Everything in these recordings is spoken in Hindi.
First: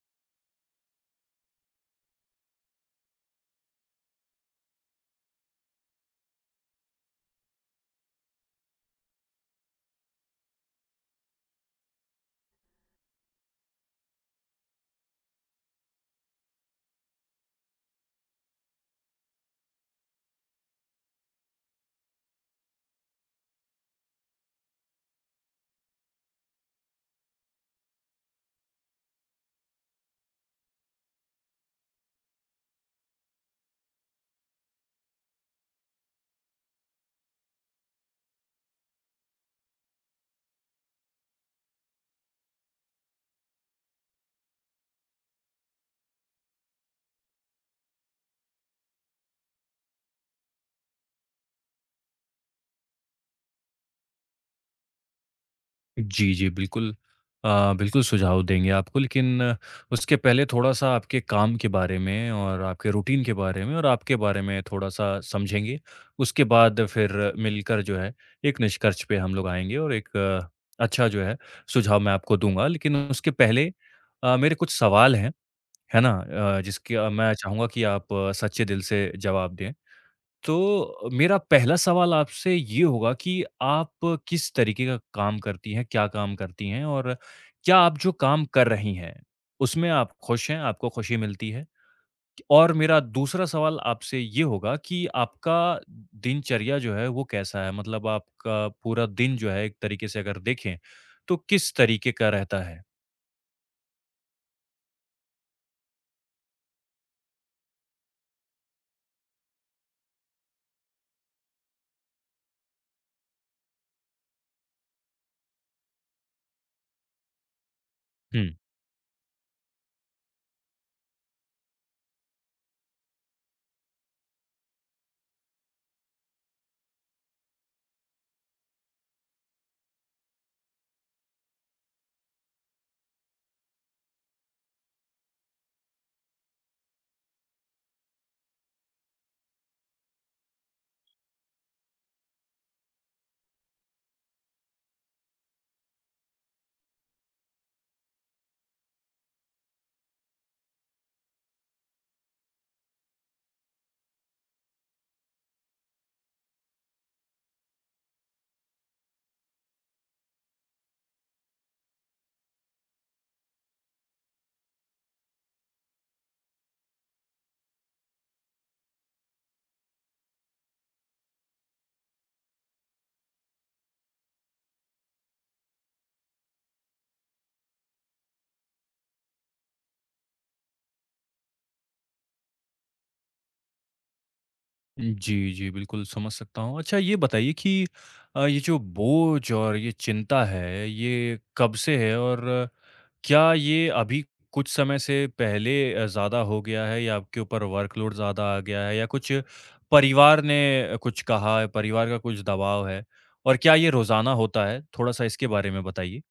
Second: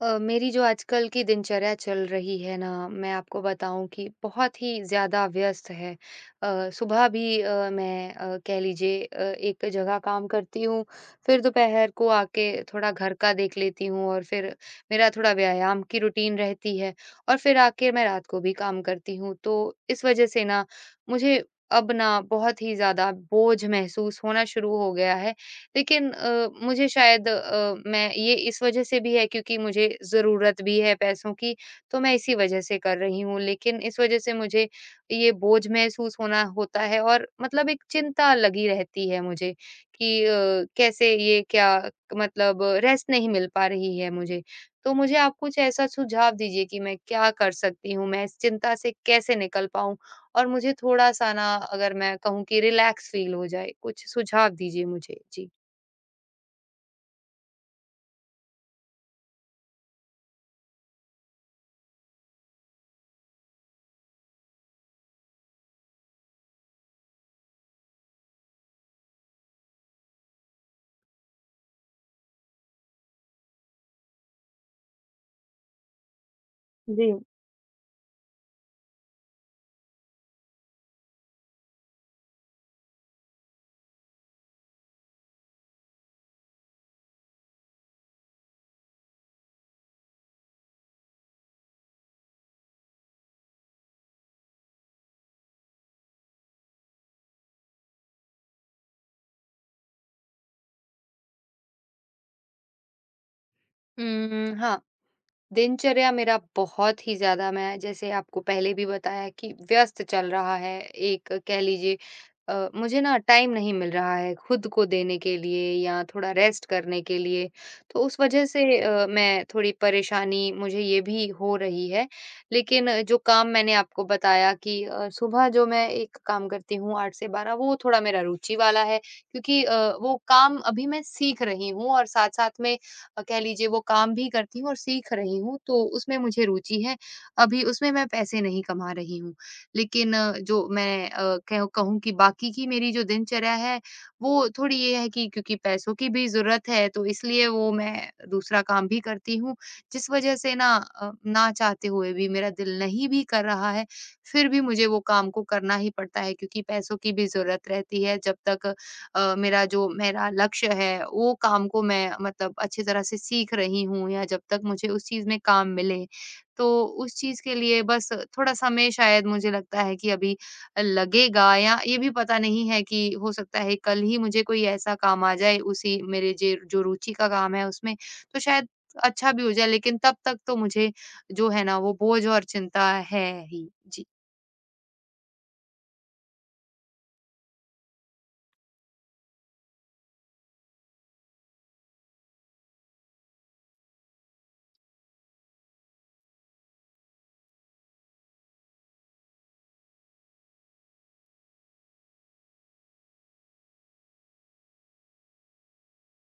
मेरी जो आजकल की दिनचर्या चल रही है ना, मैं आपको बताऊँ कि बहुत ही ज़्यादा व्यस्त है। सुबह भी मैं कह लीजिए एक जगह काम करती हूँ, फिर दोपहर को आके थोड़ा घर का देख लेती हूँ और फिर मेरा थोड़ा व्यायाम की रूटीन रहती है और फिर आके मैं रात को भी काम करती हूँ। तो इस वज़ह से ना मुझे अब ना बहुत ही ज़्यादा बोझ महसूस होना शुरू हो गया है। लेकिन मुझे शायद मैं ये इस वजह से भी है क्योंकि मुझे ज़रूरत भी है पैसों की, तो मैं इसी वजह से कर रही हूँ। लेकिन इस वजह से मुझे ये बोझ महसूस होना होता है और मतलब एक चिंता लगी रहती है मुझे कि कैसे ये क्या मतलब रेस्ट नहीं मिल पा रही है मुझे। तो मुझे आप कुछ ऐसा सुझाव दीजिए कि मैं क्या कर सकती हूँ? मैं इस चिंता से कैसे निकल पाऊँ? और मुझे थोड़ा-सा ना अगर मैं कहूँ कि रिलैक्स फ़ील हो जाए, कुछ सुझाव दीजिए मुझे। जी। जी, जी, बिल्कुल। बिल्कुल सुझाव देंगे आपको लेकिन उसके पहले थोड़ा-सा आपके काम के बारे में और आपके रूटीन के बारे में और आपके बारे में थोड़ा-सा समझेंगे। उसके बाद फिर मिलकर जो है एक निष्कर्ष पे हम लोग आएँगे और एक अच्छा जो है सुझाव मैं आपको दूँगा। लेकिन उसके पहले मेरे कुछ सवाल हैं, है ना? जिसके जी। मैं चाहूँगा कि आप सच्चे दिल से जवाब दें। तो मेरा पहला सवाल आपसे ये होगा कि आप किस तरीके का काम करती हैं, क्या काम करती हैं और क्या आप जो काम कर रही हैं, उसमें आप खुश हैं, आपको खुशी मिलती है? और मेरा दूसरा सवाल आपसे ये होगा कि आपका दिनचर्या जो है वो कैसा है? मतलब आपका पूरा दिन जो है एक तरीके से अगर देखें, तो किस तरीके का रहता है? हाँ, दिनचर्या मेरा बहुत ही ज़्यादा, मैं जैसे आपको पहले भी बताया कि व्यस्त चल रहा है, एक कह लीजिए, मुझे ना टाइम नहीं मिल रहा है खुद को देने के लिए या थोड़ा रेस्ट करने के लिए, तो उस वजह हुँ। से मैं थोड़ी परेशानी मुझे ये भी हो रही है। लेकिन जो काम मैंने आपको बताया कि सुबह जो मैं एक काम करती हूँ 8 से 12, वो थोड़ा मेरा रुचि वाला है, क्योंकि वो काम अभी मैं सीख रही हूँ और साथ-साथ में कह लीजिए वो काम भी करती हूँ और सीख रही हूँ, तो उसमें मुझे रुचि है। अभी उसमें मैं पैसे नहीं कमा रही हूँ। लेकिन जो मैं कह कहूँ कि बाकी की मेरी जो दिनचर्या है, वो थोड़ी ये है कि क्योंकि पैसों की भी ज़रूरत है, तो इसलिए वो मैं दूसरा काम भी करती हूँ, जिस वजह से ना ना चाहते हुए भी मेरा दिल नहीं भी कर रहा है, फिर भी मुझे वो काम को करना ही पड़ता है क्योंकि पैसों की भी ज़रूरत रहती है। जब तक मेरा लक्ष्य है वो काम को मैं मतलब अच्छी तरह से सीख रही हूँ या जब तक मुझे उस चीज़ में काम मिले, तो उस चीज़ के लिए बस थोड़ा समय शायद मुझे लगता है कि अभी लगेगा, या ये भी पता नहीं है कि हो सकता है कल ही मुझे कोई ऐसा काम आ जाए उसी मेरे जे जो रुचि का काम है उसमें, तो शायद अच्छा भी हो जाए, लेकिन तब तक तो मुझे जो है ना वो बोझ और चिंता है ही। जी। जी, जी, बिल्कुल समझ सकता हूँ। अच्छा ये बताइए कि ये जो बोझ और ये चिंता है, ये कब से है और क्या ये अभी कुछ समय से पहले ज़्यादा हो गया है या आपके ऊपर वर्कलोड ज़्यादा आ गया है या कुछ परिवार ने कुछ कहा है, परिवार का कुछ दबाव है? और क्या ये रोज़ाना होता है? थोड़ा-सा इसके बारे में बताइए।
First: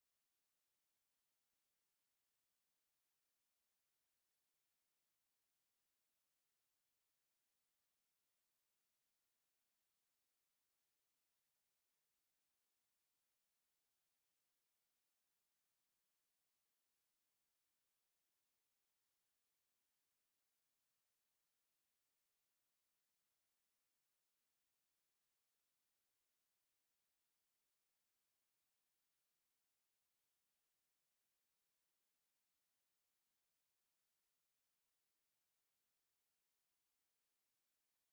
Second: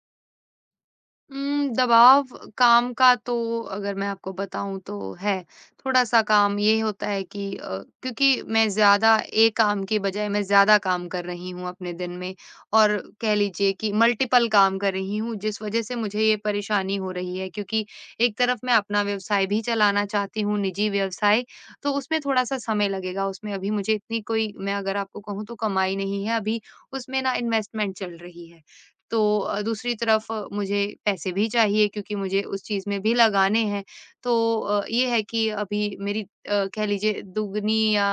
दबाव काम का तो अगर मैं आपको बताऊँ तो है। थोड़ा-सा काम ये होता है कि क्योंकि मैं ज़्यादा, एक काम की बजाय मैं ज़्यादा काम कर रही हूँ अपने दिन में और कह लीजिए कि मल्टीपल काम कर रही हूँ, जिस वज़ह से मुझे ये परेशानी हो रही है क्योंकि एक तरफ मैं अपना व्यवसाय भी चलाना चाहती हूँ, निजी व्यवसाय, तो उसमें थोड़ा-सा समय लगेगा। उसमें अभी मुझे इतनी कोई, मैं अगर आपको कहूँ तो कमाई नहीं है, अभी उसमें ना इन्वेस्टमेंट चल रही है। तो दूसरी तरफ मुझे पैसे भी चाहिए क्योंकि मुझे उस चीज़ में भी लगाने हैं। तो ये है कि अभी मेरी कह लीजिए दुगनी या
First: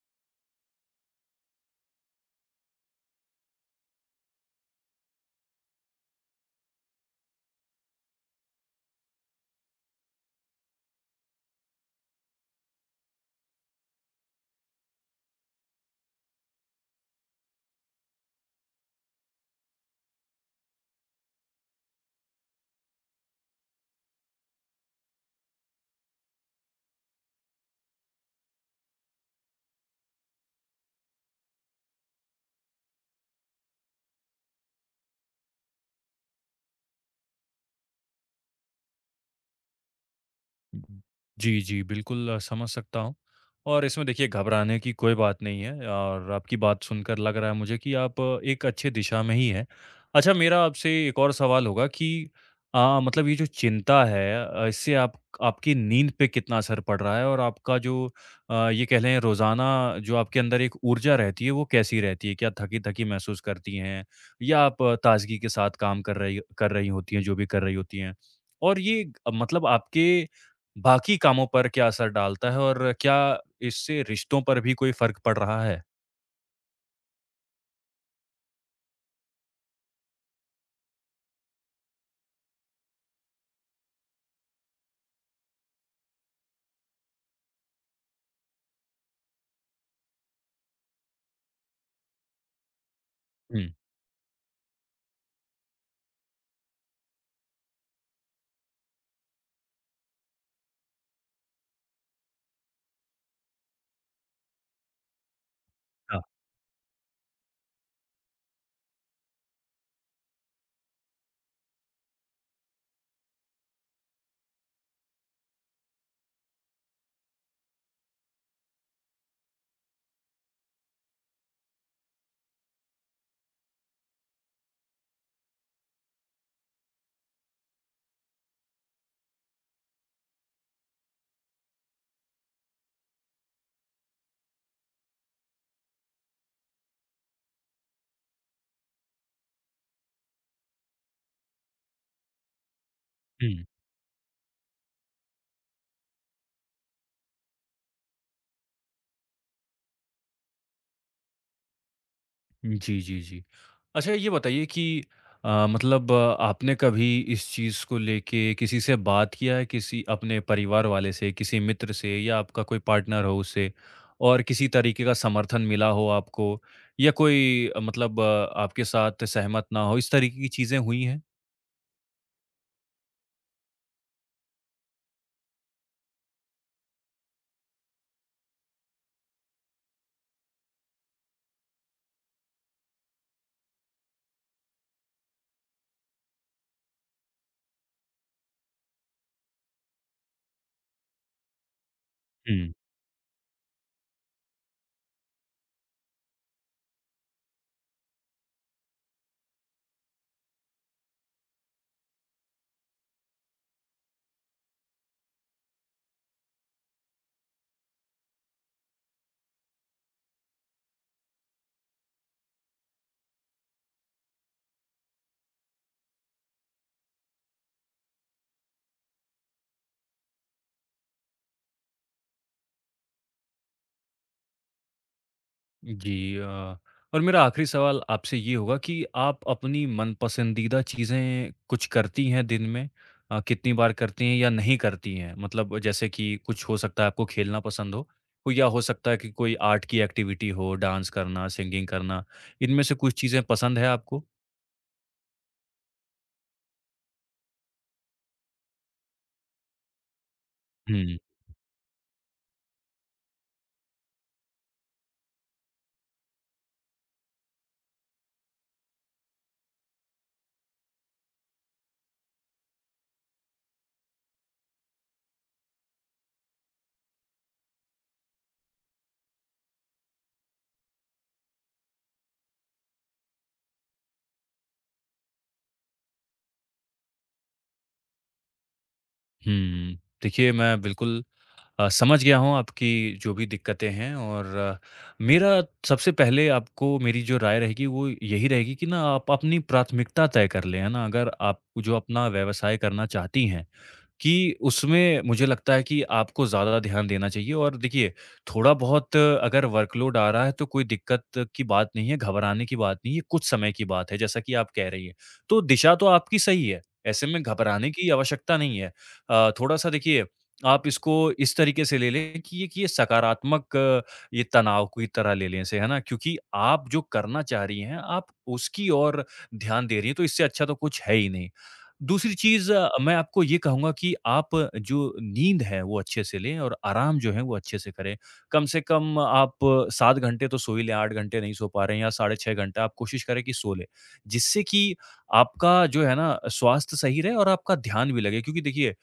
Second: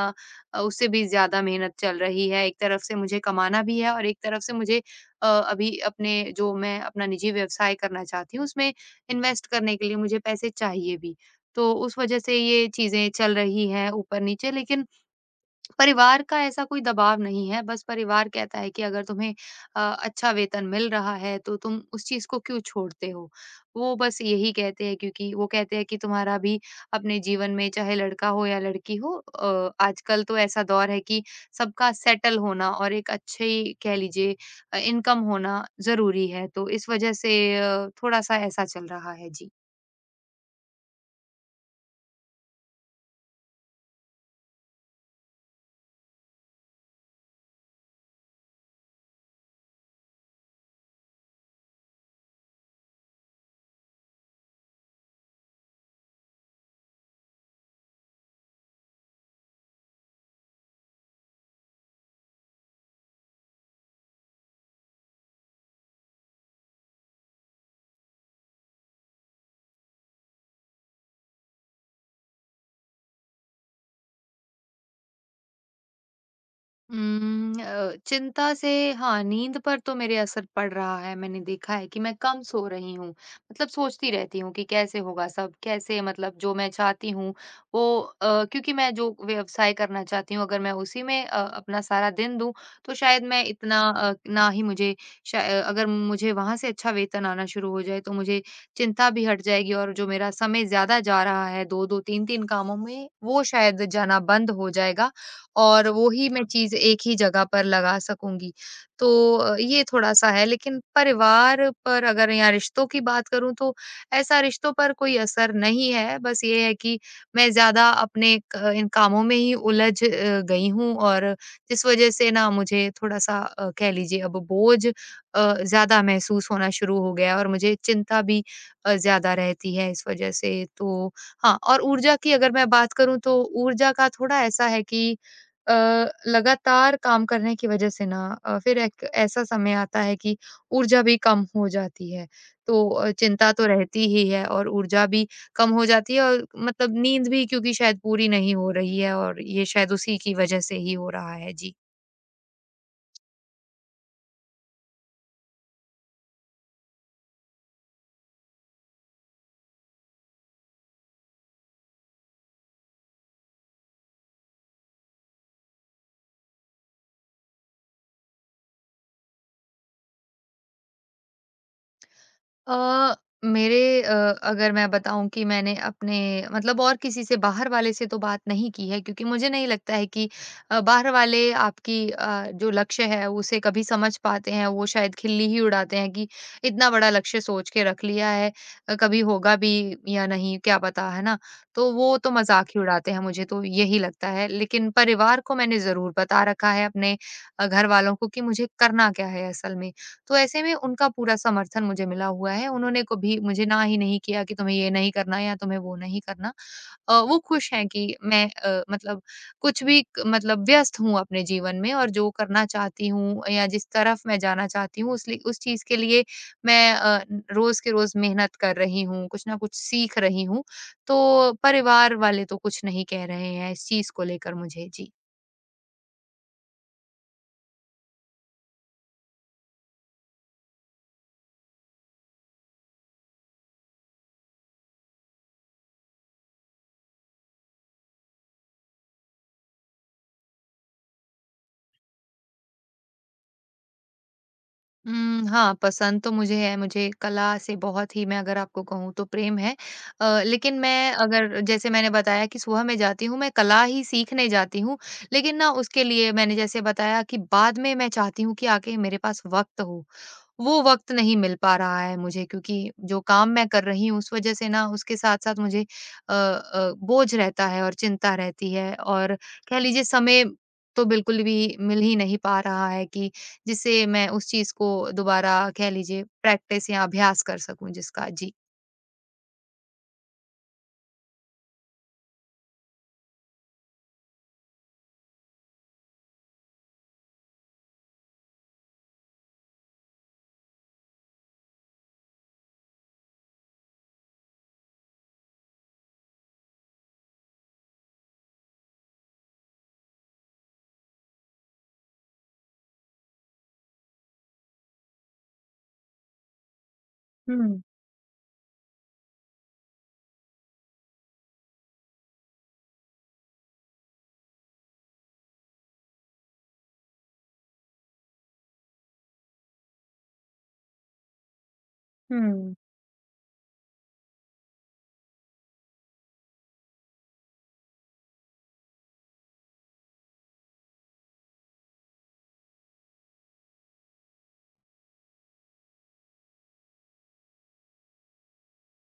उससे भी ज़्यादा मेहनत चल रही है। एक तरफ से मुझे कमाना भी है और एक तरफ से मुझे अभी अपने जो मैं अपना निजी व्यवसाय करना चाहती हूँ, उसमें इन्वेस्ट करने के लिए मुझे पैसे चाहिए भी। तो उस वज़ह से ये चीज़ें चल रही हैं ऊपर-नीचे, लेकिन परिवार का ऐसा कोई दबाव नहीं है, बस परिवार कहता है कि अगर तुम्हें अच्छा वेतन मिल रहा है, तो तुम उस चीज़ को क्यों छोड़ते हो? वो बस यही कहते हैं क्योंकि वो कहते हैं कि तुम्हारा भी अपने जीवन में, चाहे लड़का हो या लड़की हो, आजकल तो ऐसा दौर है कि सबका सेटल होना और एक अच्छी, कह लीजिए, इनकम होना ज़रूरी है, तो इस वज़ह से थोड़ा-सा ऐसा चल रहा है। जी। जी, जी, बिल्कुल समझ सकता हूँ और इसमें देखिए घबराने की कोई बात नहीं है और आपकी बात सुनकर लग रहा है मुझे कि आप एक अच्छे दिशा में ही हैं। अच्छा मेरा आपसे एक और सवाल होगा कि मतलब ये जो चिंता है इससे आप आपकी नींद पे कितना असर पड़ रहा है और आपका जो ये कह लें रोज़ाना जो आपके अंदर एक ऊर्जा रहती है वो कैसी रहती है? क्या थकी-थकी महसूस करती हैं या आप ताज़गी के साथ काम कर रही होती हैं, जो भी कर रही होती हैं? और ये मतलब आपके बाकी कामों पर क्या असर डालता है और क्या इससे रिश्तों पर भी कोई फ़र्क पड़ रहा है? चिंता से, हाँ, नींद पर तो मेरे असर पड़ रहा है। मैंने देखा है कि मैं कम सो रही हूँ। मतलब सोचती रहती हूँ कि कैसे होगा सब, कैसे, मतलब जो मैं चाहती हूँ वो, क्योंकि मैं जो व्यवसाय करना चाहती हूँ, अगर मैं उसी में अपना सारा दिन दूँ तो शायद मैं हुँ, इतना ना ही मुझे शाय अगर मुझे वहाँ से अच्छा वेतन आना शुरू हो जाए तो मुझे चिंता भी हट जाएगी और जो मेरा समय ज़्यादा जा रहा है 2-2 3-3 कामों में, वो शायद जाना बंद हो जाएगा। और वो हाँ, ही मैं चीज़ एक ही जगह पर लगा सकूँगी। तो ये थोड़ा-सा है, लेकिन परिवार पर अगर या रिश्तों की बात करूँ तो ऐसा रिश्तों पर कोई असर नहीं है, बस ये है कि मैं ज़्यादा अपने क इन कामों में ही उलझ गई हूँ और जिस वज़ह से ना मुझे थोड़ा-सा, कह लीजिए, अब बोझ ज़्यादा महसूस होना शुरू हो गया है और मुझे चिंता भी ज़्यादा रहती है इस वज़ह से। तो हाँ, और ऊर्जा की अगर मैं बात करूँ तो ऊर्जा का थोड़ा ऐसा है कि अ, लगातार काम करने की वज़ह से ना फिर एक ऐसा समय आता है कि ऊर्जा भी कम हो जाती है। तो चिंता तो हुँ। रहती ही है और ऊर्जा भी कम हो जाती है और मतलब नींद भी क्योंकि शायद पूरी नहीं हो रही है और ये शायद उसी की वज़ह से ही हो रहा है। जी। जी, जी, जी। अच्छा ये बताइए कि मतलब आपने कभी इस चीज़ को लेके किसी से बात किया है? किसी अपने परिवार वाले से, किसी मित्र से या आपका कोई पार्टनर हो उससे और किसी तरीके का समर्थन मिला हो आपको या कोई मतलब आपके साथ सहमत ना हो, इस तरीके की चीज़ें हुई हैं? अ, मेरे अ, अगर मैं बताऊँ कि मैंने अपने, मतलब और किसी से, बाहर वाले से तो बात नहीं की है क्योंकि मुझे नहीं लगता है कि बाहर वाले आपकी जो लक्ष्य है उसे कभी समझ पाते हैं। वो शायद खिल्ली ही उड़ाते हैं कि इतना बड़ा लक्ष्य सोच के रख लिया है, कभी होगा भी या नहीं क्या पता, है ना? तो वो तो मज़ाक ही उड़ाते हैं, मुझे तो यही लगता है। लेकिन परिवार को मैंने ज़रूर बता रखा है, अपने घर वालों को कि मुझे करना क्या है असल में। तो ऐसे में उनका पूरा समर्थन मुझे मिला हुआ है। उन्होंने कभी मुझे ना ही नहीं किया कि तुम्हें ये नहीं करना या तुम्हें वो नहीं करना। वो खुश हैं कि मैं मतलब कुछ भी क मतलब व्यस्त हूँ अपने जीवन में और जो करना चाहती हूँ या जिस तरफ मैं जाना चाहती हूँ, उस चीज़ के लिए मैं रोज़ के रोज़ मेहनत कर रही हूँ, कुछ न कुछ सीख रही हूँ। तो परिवार वाले तो कुछ नहीं कह रहे हैं इस चीज़ को लेकर मुझे। जी। जी, और मेरा आखिरी सवाल आपसे ये होगा कि आप अपनी मन पसंदीदा चीज़ें कुछ करती हैं दिन में? कितनी बार करती हैं या नहीं करती हैं? मतलब जैसे कि कुछ हो सकता है आपको खेलना पसंद हो, कोई या हो सकता है कि कोई आर्ट की एक्टिविटी हो, डांस करना, सिंगिंग करना, इनमें से कुछ चीज़ें पसंद है आपको? हाँ, पसंद तो मुझे है, मुझे कला से बहुत ही, मैं अगर आपको कहूँ तो, प्रेम है। लेकिन मैं, हुँ, अगर जैसे मैंने बताया कि सुबह मैं जाती हूँ, मैं कला ही सीखने जाती हूँ। लेकिन ना उसके लिए मैंने जैसे बताया कि बाद में मैं चाहती हूँ कि आके मेरे पास वक़्त हो। वो वक़्त नहीं मिल पा रहा है मुझे क्योंकि जो काम मैं कर रही हूँ उस वज़ह से ना, उसके साथ-साथ मुझे बोझ रहता है और चिंता रहती है और, कह लीजिए, समय तो बिल्कुल भी मिल ही नहीं पा रहा है कि जिससे मैं उस चीज़ को दोबारा, कह लीजिए, प्रैक्टिस या अभ्यास कर सकूँ जिसका। जी। हुँ। देखिए मैं बिल्कुल समझ गया हूँ आपकी जो भी दिक्कतें हैं और मेरा सबसे पहले आपको मेरी जो राय रहेगी वो यही रहेगी कि ना आप अपनी प्राथमिकता तय कर लें है ना अगर आप जो अपना व्यवसाय करना चाहती हैं कि उसमें मुझे लगता है कि आपको ज़्यादा ध्यान देना चाहिए और देखिए, थोड़ा बहुत अगर वर्कलोड आ रहा है तो कोई दिक्कत की बात नहीं है, घबराने की बात नहीं है, कुछ समय की बात है जैसा कि आप कह रही हैं। तो दिशा तो आपकी सही है, ऐसे में हुँ, घबराने की आवश्यकता नहीं है। थोड़ा-सा देखिए, आप इसको इस तरीके से ले लें कि एक ये सकारात्मक ये तनाव की तरह ले लें इसे, है ना? क्योंकि आप जो करना चाह रही हैं, आप उसकी ओर ध्यान दे रही हैं, तो इससे अच्छा तो कुछ है ही नहीं। दूसरी चीज़ हुँ, मैं आपको ये कहूँगा कि आप जो नींद है वो अच्छे से लें और आराम जो है वो अच्छे से करें। कम से कम आप 7 घंटे तो सो ही लें, 8 घंटे नहीं सो पा रहे हैं या साढ़े 6 घंटा आप कोशिश करें कि सो लें। जिससे कि आपका जो है ना स्वास्थ्य सही रहे और आपका ध्यान भी लगे क्योंकि देखिए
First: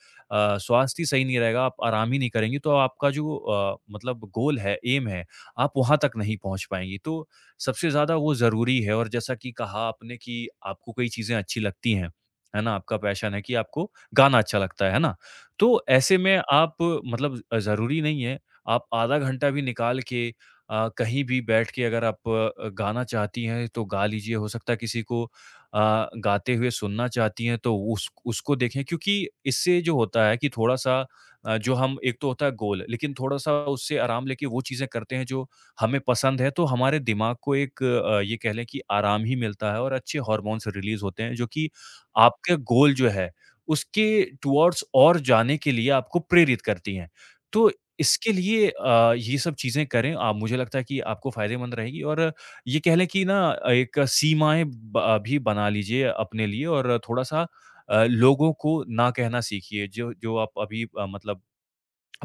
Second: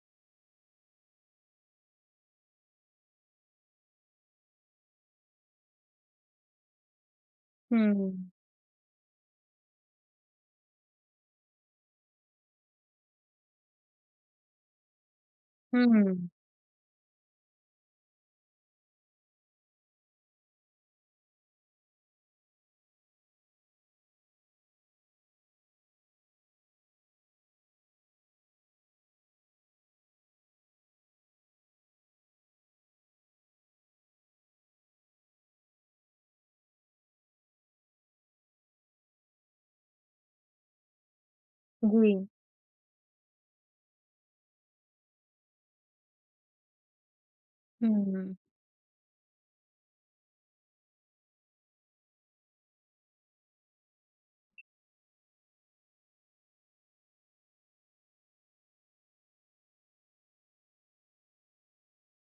स्वास्थ्य ही सही नहीं रहेगा, आप आराम ही नहीं करेंगे तो आपका जो मतलब गोल है, एम है, आप वहाँ तक नहीं पहुँच पाएँगी। तो सबसे हुँ, ज़्यादा वो ज़रूरी है और जैसा कि कहा आपने कि आपको कई चीज़ें अच्छी लगती हैं। है ना? आपका पैशन है कि आपको गाना अच्छा लगता है ना? तो हुँ, ऐसे में आप मतलब ज़रूरी नहीं है, आप आधा घंटा भी निकाल के कहीं भी बैठ के अगर आप गाना चाहती हैं तो गा लीजिए, हो सकता है किसी को गाते हुए सुनना चाहती हैं तो उस उसको देखें क्योंकि इससे जो होता है कि थोड़ा-सा जो हम एक तो होता है गोल, लेकिन थोड़ा-सा उससे आराम लेके वो चीज़ें करते हैं जो हमें पसंद है, तो हमारे दिमाग को एक ये कह लें कि आराम ही मिलता है और अच्छे हॉर्मोन्स रिलीज़ होते हैं जो कि जी, आपके गोल जो है, उसके टुवर्ड्स और जाने के लिए आपको प्रेरित करती हैं। तो इसके हुँ, लिए ये सब चीज़ें करें, मुझे लगता है कि आपको फ़ायदेमंद रहेगी और ये कह लें कि ना एक सीमाएँ ब भी बना लीजिए अपने लिए और थोड़ा-सा लोगों को ना कहना सीखिए, जो जो आप अभी मतलब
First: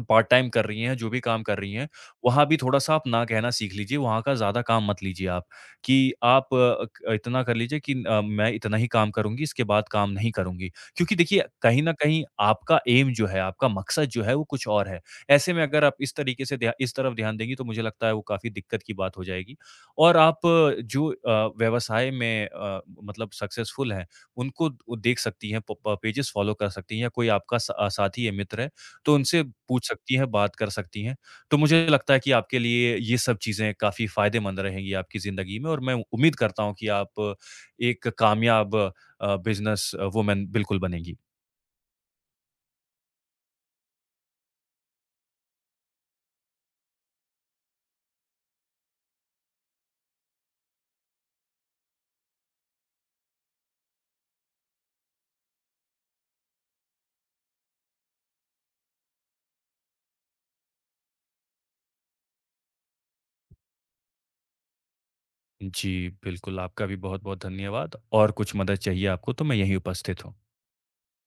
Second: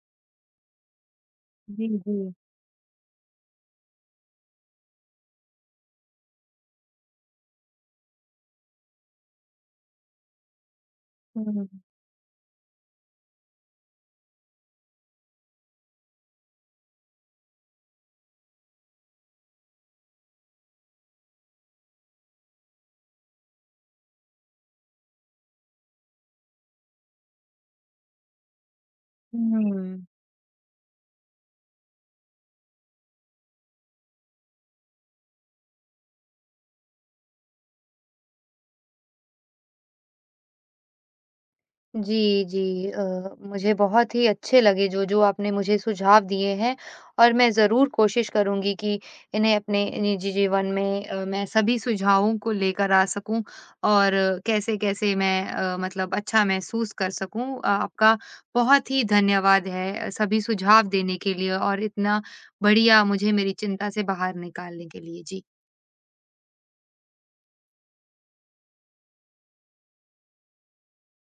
पार्ट टाइम कर रही हैं, जो भी काम कर रही जी, हैं, जी, वहाँ भी थोड़ा-सा आप ना कहना सीख लीजिए, वहाँ का ज़्यादा काम मत लीजिए आप, कि आप अ, क इतना कर लीजिए कि मैं इतना ही काम करूँगी, इसके बाद काम नहीं करूँगी। क्योंकि देखिए, हुँ, कहीं न कहीं आपका एम जो है, आपका मकसद जो है, वो कुछ और है। ऐसे में अगर आप इस तरीके से ध्या इस तरफ ध्यान देंगी, तो मुझे लगता है वो काफ़ी दिक्कत की बात हो जाएगी और आप जो व्यवसाय में मतलब सक्सेसफुल हैं, उनको द देख सकती हैं, प प पेजेज़ फॉलो कर सकती हैं या कोई आपका सा साथी या मित्र है, तो उनसे पूछ हुँ। सकती हैं, बात कर सकती हैं। तो मुझे लगता है कि आपके लिए ये सब चीज़ें काफ़ी फ़ायदेमंद रहेंगी आपकी ज़िंदगी में और मैं उम्मीद करता हूँ कि आप एक कामयाब बिज़नेस वुमन बिल्कुल बनेंगी। जी, जी। मुझे बहुत ही अच्छे लगे जो-जो आपने मुझे सुझाव दिए हैं और मैं ज़रूर कोशिश करूँगी कि इन्हें अपने निजी जीवन में, मैं सभी सुझावों को लेकर आ सकूँ और कैसे-कैसे मैं मतलब अच्छा महसूस कर सकूँ। आपका बहुत ही धन्यवाद है, सभी सुझाव देने के लिए और इतना बढ़िया मुझे मेरी चिंता से बाहर निकालने के लिए। जी। जी, बिल्कुल, आपका भी बहुत-बहुत धन्यवाद और कुछ मदद चाहिए आपको तो मैं यहीं उपस्थित हूँ।